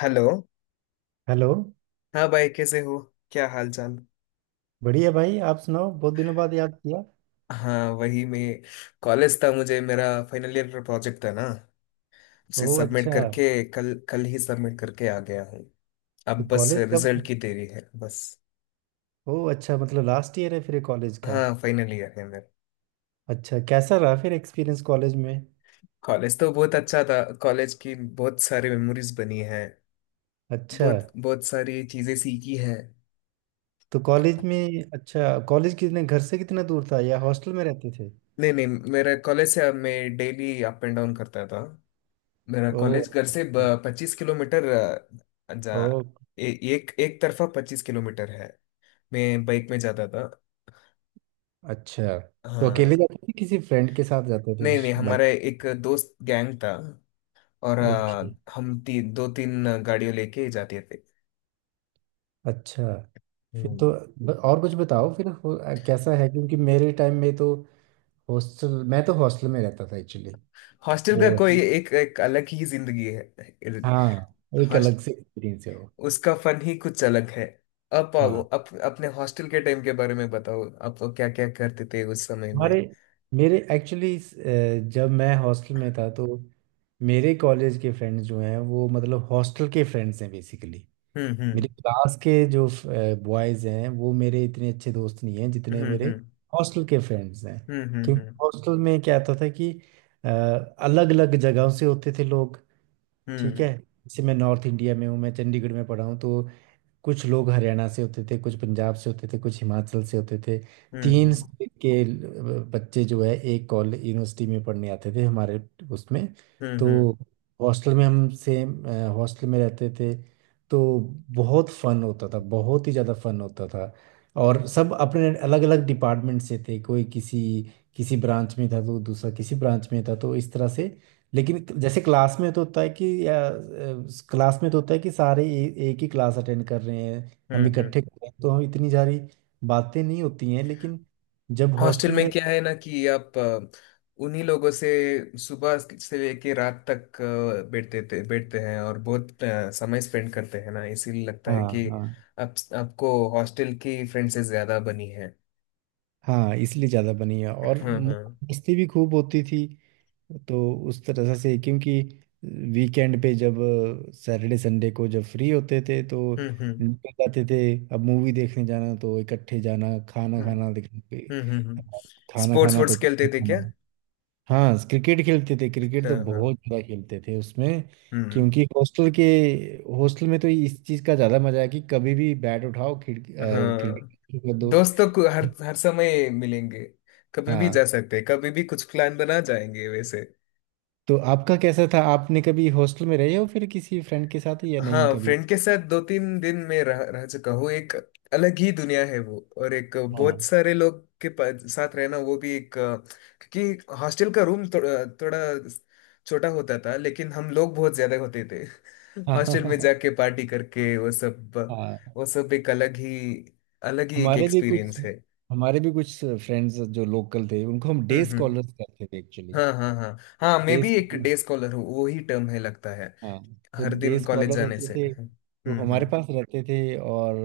Hello. Hello. हाँ भाई, कैसे हो? क्या हाल चाल? बढ़िया भाई, आप सुनाओ, बहुत दिनों बाद याद किया। हाँ, वही, मैं कॉलेज था, मुझे मेरा फाइनल ईयर का प्रोजेक्ट था ना, उसे ओह सबमिट अच्छा। करके कल कल ही सबमिट करके आ गया हूँ। तो अब बस कॉलेज कब। रिजल्ट की देरी है, बस। ओह अच्छा, मतलब लास्ट ईयर है फिर कॉलेज का। हाँ, फाइनल ईयर है मेरा। अच्छा, कैसा रहा फिर एक्सपीरियंस कॉलेज में। कॉलेज तो बहुत अच्छा था, कॉलेज की बहुत सारी मेमोरीज बनी है। अच्छा, बहुत बहुत सारी चीजें सीखी है। तो कॉलेज में अच्छा, कॉलेज कितने घर से कितना दूर था या हॉस्टल में रहते थे। नहीं नहीं, मेरा कॉलेज से अब मैं डेली अप एंड डाउन करता था। मेरा ओह कॉलेज घर से अच्छा, 25 किलोमीटर, अ, जा ओह एक एक तरफा 25 किलोमीटर है। मैं बाइक में जाता था। अच्छा, तो अकेले हाँ। जाते थे किसी फ्रेंड के साथ जाते थे नहीं नहीं, बाइक। हमारा एक दोस्त गैंग था, और ओके, हम दो तीन गाड़ियों लेके जाते थे। अच्छा। फिर तो हम्म। और कुछ बताओ फिर कैसा है, क्योंकि मेरे टाइम में तो हॉस्टल, मैं तो हॉस्टल में रहता था एक्चुअली। हॉस्टल का वो, कोई एक, एक अलग ही जिंदगी है। हाँ, एक हॉस्ट अलग से एक्सपीरियंस है वो। उसका फन ही कुछ अलग है। अब हाँ, अपने हॉस्टल के टाइम के बारे में बताओ, आप क्या क्या करते थे उस समय में? हमारे मेरे एक्चुअली जब मैं हॉस्टल में था तो मेरे कॉलेज के फ्रेंड्स जो हैं वो मतलब हॉस्टल के फ्रेंड्स हैं बेसिकली। हम्म। मेरे क्लास के जो बॉयज़ हैं वो मेरे इतने अच्छे दोस्त नहीं हैं जितने मेरे हम्म। हॉस्टल के फ्रेंड्स हैं। हम्म। क्योंकि हॉस्टल में क्या होता था कि अलग अलग जगहों से होते थे लोग। ठीक हम्म है, जैसे मैं नॉर्थ इंडिया में हूँ, मैं चंडीगढ़ में पढ़ा हूँ, तो कुछ लोग हरियाणा से होते थे, कुछ पंजाब से होते थे, कुछ हिमाचल से होते थे। हम्म। तीन स्टेट के बच्चे जो है एक कॉलेज यूनिवर्सिटी में पढ़ने आते थे हमारे उसमें। तो हम्म। हॉस्टल में हम सेम हॉस्टल में रहते थे, तो बहुत फन होता था, बहुत ही ज़्यादा फन होता था। और सब अपने अलग अलग डिपार्टमेंट से थे, कोई किसी किसी ब्रांच में था तो दूसरा किसी ब्रांच में था, तो इस तरह से। लेकिन जैसे क्लास में तो होता है कि क्लास में तो होता है कि सारे एक ही क्लास अटेंड कर रहे हैं, हम्म, हम हम्म। इकट्ठे कर रहे हैं, तो हम इतनी सारी बातें नहीं होती हैं। लेकिन जब हॉस्टल हॉस्टल में में रह, क्या है ना, कि आप उन्हीं लोगों से सुबह से लेके रात तक बैठते थे, बैठते हैं, और बहुत समय स्पेंड करते हैं ना, इसीलिए लगता है हाँ कि हाँ आप, आपको हॉस्टल की फ्रेंड से ज्यादा बनी है। हाँ, इसलिए ज़्यादा बनी है और हाँ हाँ। मस्ती भी खूब होती थी। तो उस तरह से, क्योंकि वीकेंड पे जब सैटरडे संडे को जब फ्री होते थे तो हम्म। निकल जाते थे। अब मूवी देखने जाना तो इकट्ठे जाना, खाना हम्म खाना देखने पे, हम्म। खाना स्पोर्ट्स खाना तो वोर्ट्स खेलते इकट्ठे थे क्या? खाना। हाँ, क्रिकेट खेलते थे, क्रिकेट तो हाँ हाँ। बहुत ज़्यादा खेलते थे उसमें। हम्म। क्योंकि हॉस्टल में तो इस चीज़ का ज़्यादा मज़ा है कि कभी भी बैट उठाओ, खिड़की क्रिकेट हाँ, शुरू कर दो। दोस्तों को हर हर समय मिलेंगे, कभी भी जा हाँ, सकते हैं, कभी भी कुछ प्लान बना जाएंगे वैसे। तो आपका कैसा था, आपने कभी हॉस्टल में रहे हो फिर किसी फ्रेंड के साथ या नहीं हाँ, कभी। फ्रेंड के साथ दो तीन दिन में रह रह चुका हूँ। एक अलग ही दुनिया है वो, और एक बहुत हाँ सारे लोग के साथ रहना वो भी एक क्योंकि हॉस्टल का रूम थोड़ा थोड़ा छोटा होता था, लेकिन हम लोग बहुत ज्यादा होते थे। हाँ हाँ हॉस्टल में हाँ जाके पार्टी करके, वो सब, हाँ। वो सब एक अलग ही, अलग ही एक हमारे भी कुछ एक्सपीरियंस है। हमारे भी कुछ फ्रेंड्स जो लोकल थे उनको हम डे हम्म। स्कॉलर्स कहते थे एक्चुअली। हाँ हाँ हाँ। हाँ, मैं डे भी एक डे स्कॉलर हूँ, वो ही टर्म है लगता है। हाँ, तो हर डे दिन कॉलेज स्कॉलर जाने होते से। थे तो हमारे हम्म। पास रहते थे, और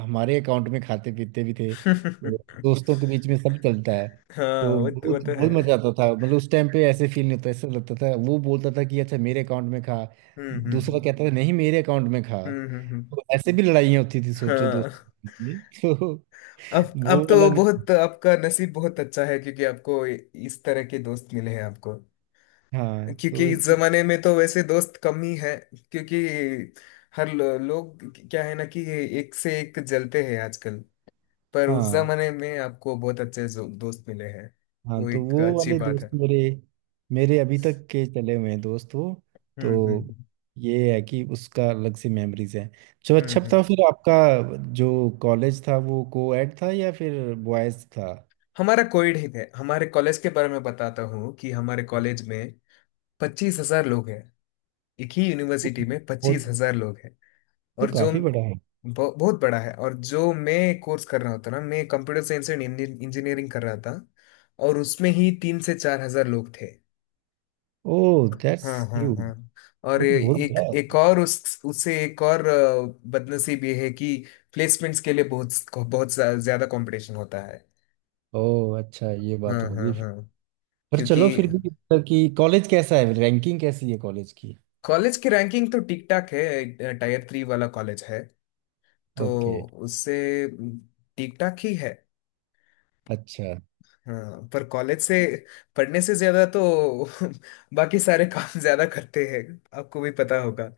हमारे अकाउंट में खाते पीते भी थे तो हम्म। दोस्तों के बीच में सब चलता है। हाँ, तो वो बहुत तो है। बहुत मजा आता था, मतलब उस टाइम पे ऐसे फील नहीं होता, ऐसा लगता था वो बोलता था कि अच्छा मेरे अकाउंट में खा, हम्म दूसरा हम्म कहता था नहीं मेरे अकाउंट में खा। हम्म। तो ऐसे भी लड़ाइयाँ होती थी, सोचो, हाँ। दोस्तों के बीच में तो अब वो वाला तो नहीं। बहुत आपका नसीब बहुत अच्छा है, क्योंकि आपको इस तरह के दोस्त मिले हैं आपको। हाँ क्योंकि तो, इस जमाने में तो वैसे दोस्त कम ही हैं, क्योंकि हर लोग क्या है ना, कि एक से एक जलते हैं आजकल। पर उस हाँ जमाने में आपको बहुत अच्छे दोस्त मिले हैं, हाँ, वो तो एक वो अच्छी वाले बात दोस्त है। मेरे, मेरे अभी तक के चले हुए हैं दोस्त वो। तो हम्म। ये है कि उसका अलग से मेमोरीज हैं। चलो अच्छा हम्म। बताओ फिर आपका जो कॉलेज था वो को एड था या फिर बॉयज था। हमारा कोविड ही है, हमारे कॉलेज के बारे में बताता हूँ, कि हमारे कॉलेज में 25 हजार लोग हैं, एक ही वो यूनिवर्सिटी में वो 25 हजार लोग हैं। तो और जो काफी बड़ा है। बहुत बड़ा है, और जो मैं कोर्स कर रहा होता ना, मैं कंप्यूटर साइंस एंड इंजीनियरिंग कर रहा था, और उसमें ही 3 से 4 हजार लोग थे। ओह दैट्स हाँ हाँ ह्यूज, हाँ। और वो तो बहुत एक बड़ा एक है। और, उस उससे एक और बदनसीब ये है कि प्लेसमेंट्स के लिए बहुत, बहुत ज्यादा कंपटीशन होता है। ओह अच्छा, ये हाँ बात हाँ होगी फिर। हाँ। पर क्योंकि चलो, फिर भी मतलब कि कॉलेज कैसा है, रैंकिंग कैसी है कॉलेज की। कॉलेज की रैंकिंग तो ठीक ठाक है, टायर थ्री वाला कॉलेज है, तो ओके, उससे ठीक ठाक ही है। अच्छा। हाँ, पर कॉलेज से पढ़ने से ज्यादा तो बाकी सारे काम ज्यादा करते हैं, आपको भी पता होगा।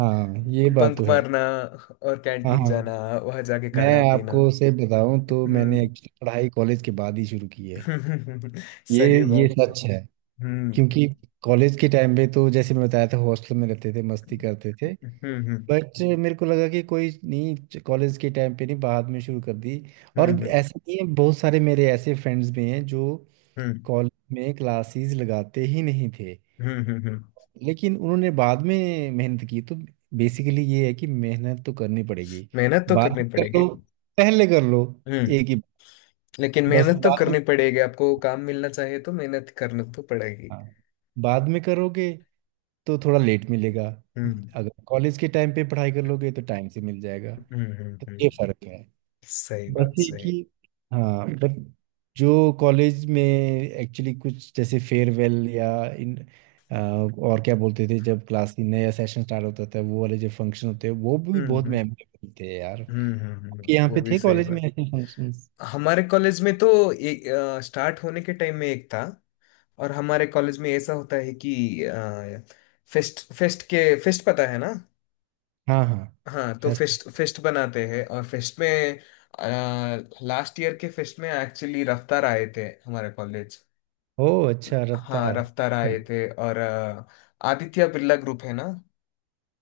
हाँ, ये बात तो बंक है। मारना और हाँ कैंटीन हाँ, जाना, वहां जाके मैं खाना पीना। आपको से बताऊं तो मैंने हम्म। एक्चुअली पढ़ाई कॉलेज के बाद ही शुरू की है। ये सही ये बात। सच है, हम्म क्योंकि कॉलेज के टाइम पे तो जैसे मैं बताया था हॉस्टल में रहते थे, मस्ती करते थे। हम्म। बट मेरे को लगा कि कोई नहीं, कॉलेज के टाइम पे नहीं बाद में शुरू कर दी। हम्म। और हम्म। ऐसे नहीं है, बहुत सारे मेरे ऐसे फ्रेंड्स भी हैं जो हम्म। कॉलेज में क्लासेस लगाते ही नहीं थे, हम्म। लेकिन उन्होंने बाद में मेहनत की। तो बेसिकली ये है कि मेहनत तो करनी पड़ेगी, मेहनत तो बाद करनी में कर पड़ेगी। लो पहले कर लो, हम्म। एक ही। लेकिन बस मेहनत तो बाद में, करनी पड़ेगी, आपको काम मिलना चाहिए तो मेहनत करनी तो पड़ेगी। हाँ, बाद में करोगे तो थोड़ा लेट मिलेगा, हम्म अगर कॉलेज के टाइम पे पढ़ाई कर लोगे तो टाइम से मिल जाएगा। हम्म। तो हम्म। ये फर्क है। सही बस बात, ये सही। कि हाँ, बट जो कॉलेज में एक्चुअली कुछ जैसे फेयरवेल या अ, और क्या बोलते थे, जब क्लास की नया सेशन स्टार्ट होता था वो वाले जो फंक्शन होते हैं वो भी बहुत हम्म। मेमोरेबल थे यार। आपके यहाँ वो पे भी थे सही कॉलेज में बात। ऐसे फंक्शंस। हमारे कॉलेज में तो ए, स्टार्ट होने के टाइम में एक था, और हमारे कॉलेज में ऐसा होता है कि फेस्ट, फेस्ट के, फेस्ट पता है ना? हाँ हाँ, हाँ, तो फेस्ट। फेस्ट फेस्ट बनाते हैं, और फेस्ट में, लास्ट ईयर के फेस्ट में एक्चुअली रफ्तार आए थे हमारे कॉलेज। ओ अच्छा, हाँ, रफ्तार। रफ्तार आए थे, और आदित्य बिरला ग्रुप है ना?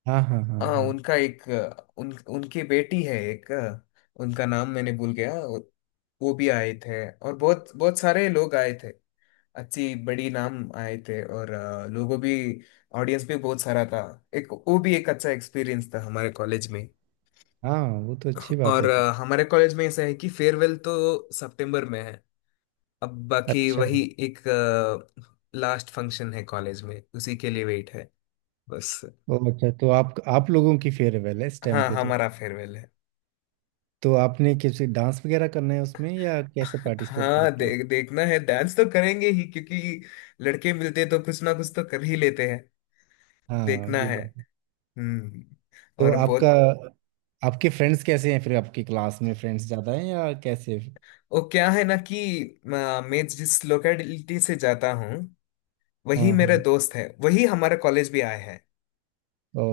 हाँ हाँ हाँ हाँ, हाँ उनका एक उन, उनकी बेटी है, एक उनका नाम मैंने भूल गया। वो भी आए थे, और बहुत बहुत सारे लोग आए थे। अच्छी बड़ी नाम आए थे, और लोगों भी, ऑडियंस भी बहुत सारा था। एक वो भी एक अच्छा एक्सपीरियंस था हमारे कॉलेज में। हाँ, वो तो अच्छी बात और है। हमारे कॉलेज में ऐसा है कि फेयरवेल तो सितंबर में है, अब बाकी अच्छा, वही एक लास्ट फंक्शन है कॉलेज में, उसी के लिए वेट है बस। ओ अच्छा, तो आप लोगों की फेयरवेल है इस टाइम हाँ, पे तो। हमारा फेयरवेल है। तो आपने किसी डांस वगैरह करना है उसमें या कैसे पार्टिसिपेट हाँ, करते हो। देखना है, डांस तो करेंगे ही, क्योंकि लड़के मिलते तो कुछ ना कुछ तो कर ही लेते हैं। हाँ, देखना ये है। बात है। हम्म। तो और आपका बहुत, आपके फ्रेंड्स कैसे हैं फिर, आपकी क्लास में फ्रेंड्स ज़्यादा हैं या कैसे। वो क्या है ना कि मैं जिस लोकेलिटी से जाता हूँ, वही हाँ मेरा हाँ, दोस्त है, वही हमारा कॉलेज भी आया है।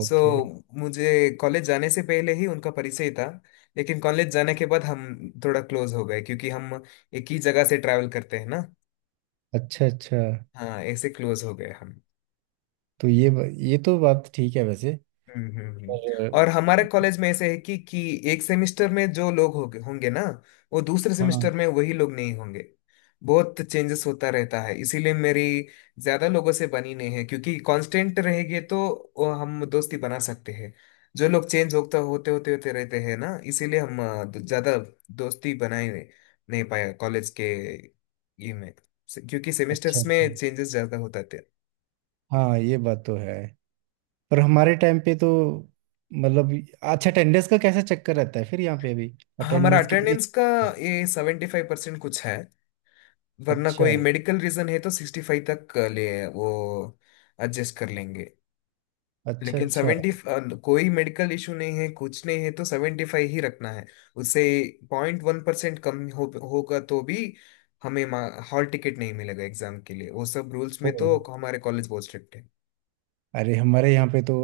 सो मुझे कॉलेज जाने से पहले ही उनका परिचय था, लेकिन कॉलेज जाने के बाद हम थोड़ा क्लोज हो गए, क्योंकि हम एक ही जगह से ट्रैवल करते हैं ना। अच्छा अच्छा, हाँ, ऐसे क्लोज हो गए हम। तो ये तो बात ठीक है वैसे। हम्म हम्म, हम्म। पर और हमारे कॉलेज में ऐसे है कि एक सेमेस्टर में जो लोग होंगे होंगे ना, वो दूसरे हाँ, सेमेस्टर में वही लोग नहीं होंगे। बहुत चेंजेस होता रहता है, इसीलिए मेरी ज्यादा लोगों से बनी नहीं है, क्योंकि कांस्टेंट रहेंगे तो वो हम दोस्ती बना सकते हैं। जो लोग चेंज होता होते होते होते रहते हैं ना, इसीलिए हम ज्यादा दोस्ती बनाए नहीं पाया कॉलेज के, ये में। क्योंकि अच्छा सेमेस्टर्स अच्छा। में चेंजेस ज्यादा होता थे। हाँ, ये बात तो है। पर हमारे टाइम पे तो, मतलब, अच्छा, अटेंडेंस का कैसा चक्कर रहता है फिर यहाँ पे अभी, हमारा अटेंडेंस कितनी। अटेंडेंस का ये 75% कुछ है, वरना अच्छा कोई मेडिकल रीजन है तो 65 तक ले वो एडजस्ट कर लेंगे। अच्छा लेकिन अच्छा। 70, कोई मेडिकल इशू नहीं है, कुछ नहीं है, तो 75 ही रखना है। उससे 0.1% कम हो होगा तो भी हमें हॉल टिकट नहीं मिलेगा एग्जाम के लिए। वो सब रूल्स में ओ तो हमारे कॉलेज बहुत स्ट्रिक्ट है। अरे, हमारे यहाँ पे तो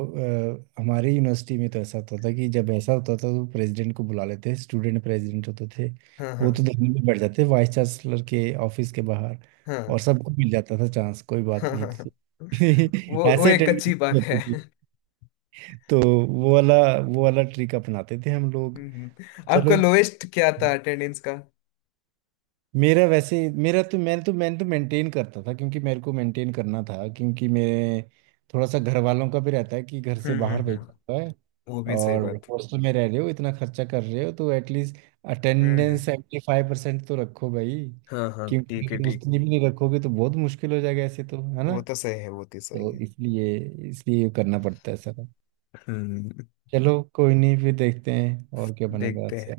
हमारे यूनिवर्सिटी में तो ऐसा होता था कि जब ऐसा होता था तो प्रेसिडेंट को बुला लेते, स्टूडेंट प्रेसिडेंट होते थे, हाँ हाँ वो तो दिल्ली में बैठ जाते वाइस चांसलर के ऑफिस के बाहर हाँ। और सबको मिल जाता था चांस, कोई हाँ बात हाँ नहीं थी। हाँ। वो ऐसे एक अटेंडेंस अच्छी बात है। होती थी तो वो वाला ट्रिक अपनाते थे हम लोग। हम्म, हम्म। चलो। आपका लोएस्ट क्या था अटेंडेंस का? मेरा वैसे मेरा तो, मैंने तो मेंटेन करता था, क्योंकि मेरे को मेंटेन करना था, क्योंकि मेरे थोड़ा सा घर वालों का भी रहता है कि घर से बाहर भेजना हम्म, होता है वो भी सही और बात। हॉस्टल में रह रहे हो, इतना खर्चा कर रहे हो, तो एटलीस्ट हम्म। अटेंडेंस 75% तो रखो भाई। हाँ हाँ, क्योंकि ठीक है अगर ठीक। उतनी भी नहीं रखोगे तो बहुत मुश्किल हो जाएगा, ऐसे तो है ना। वो तो सही है, वो तो सही तो है। इसलिए, इसलिए करना पड़ता है सारा। हम्म। चलो कोई नहीं, फिर देखते हैं और क्या बनेगा देखते आपसे। हैं।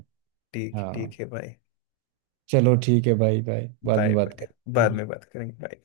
ठीक, हाँ, ठीक है भाई। चलो ठीक है भाई, बाय, बाद बाय, में बात बाय बाद में करें। बात करेंगे। बाय।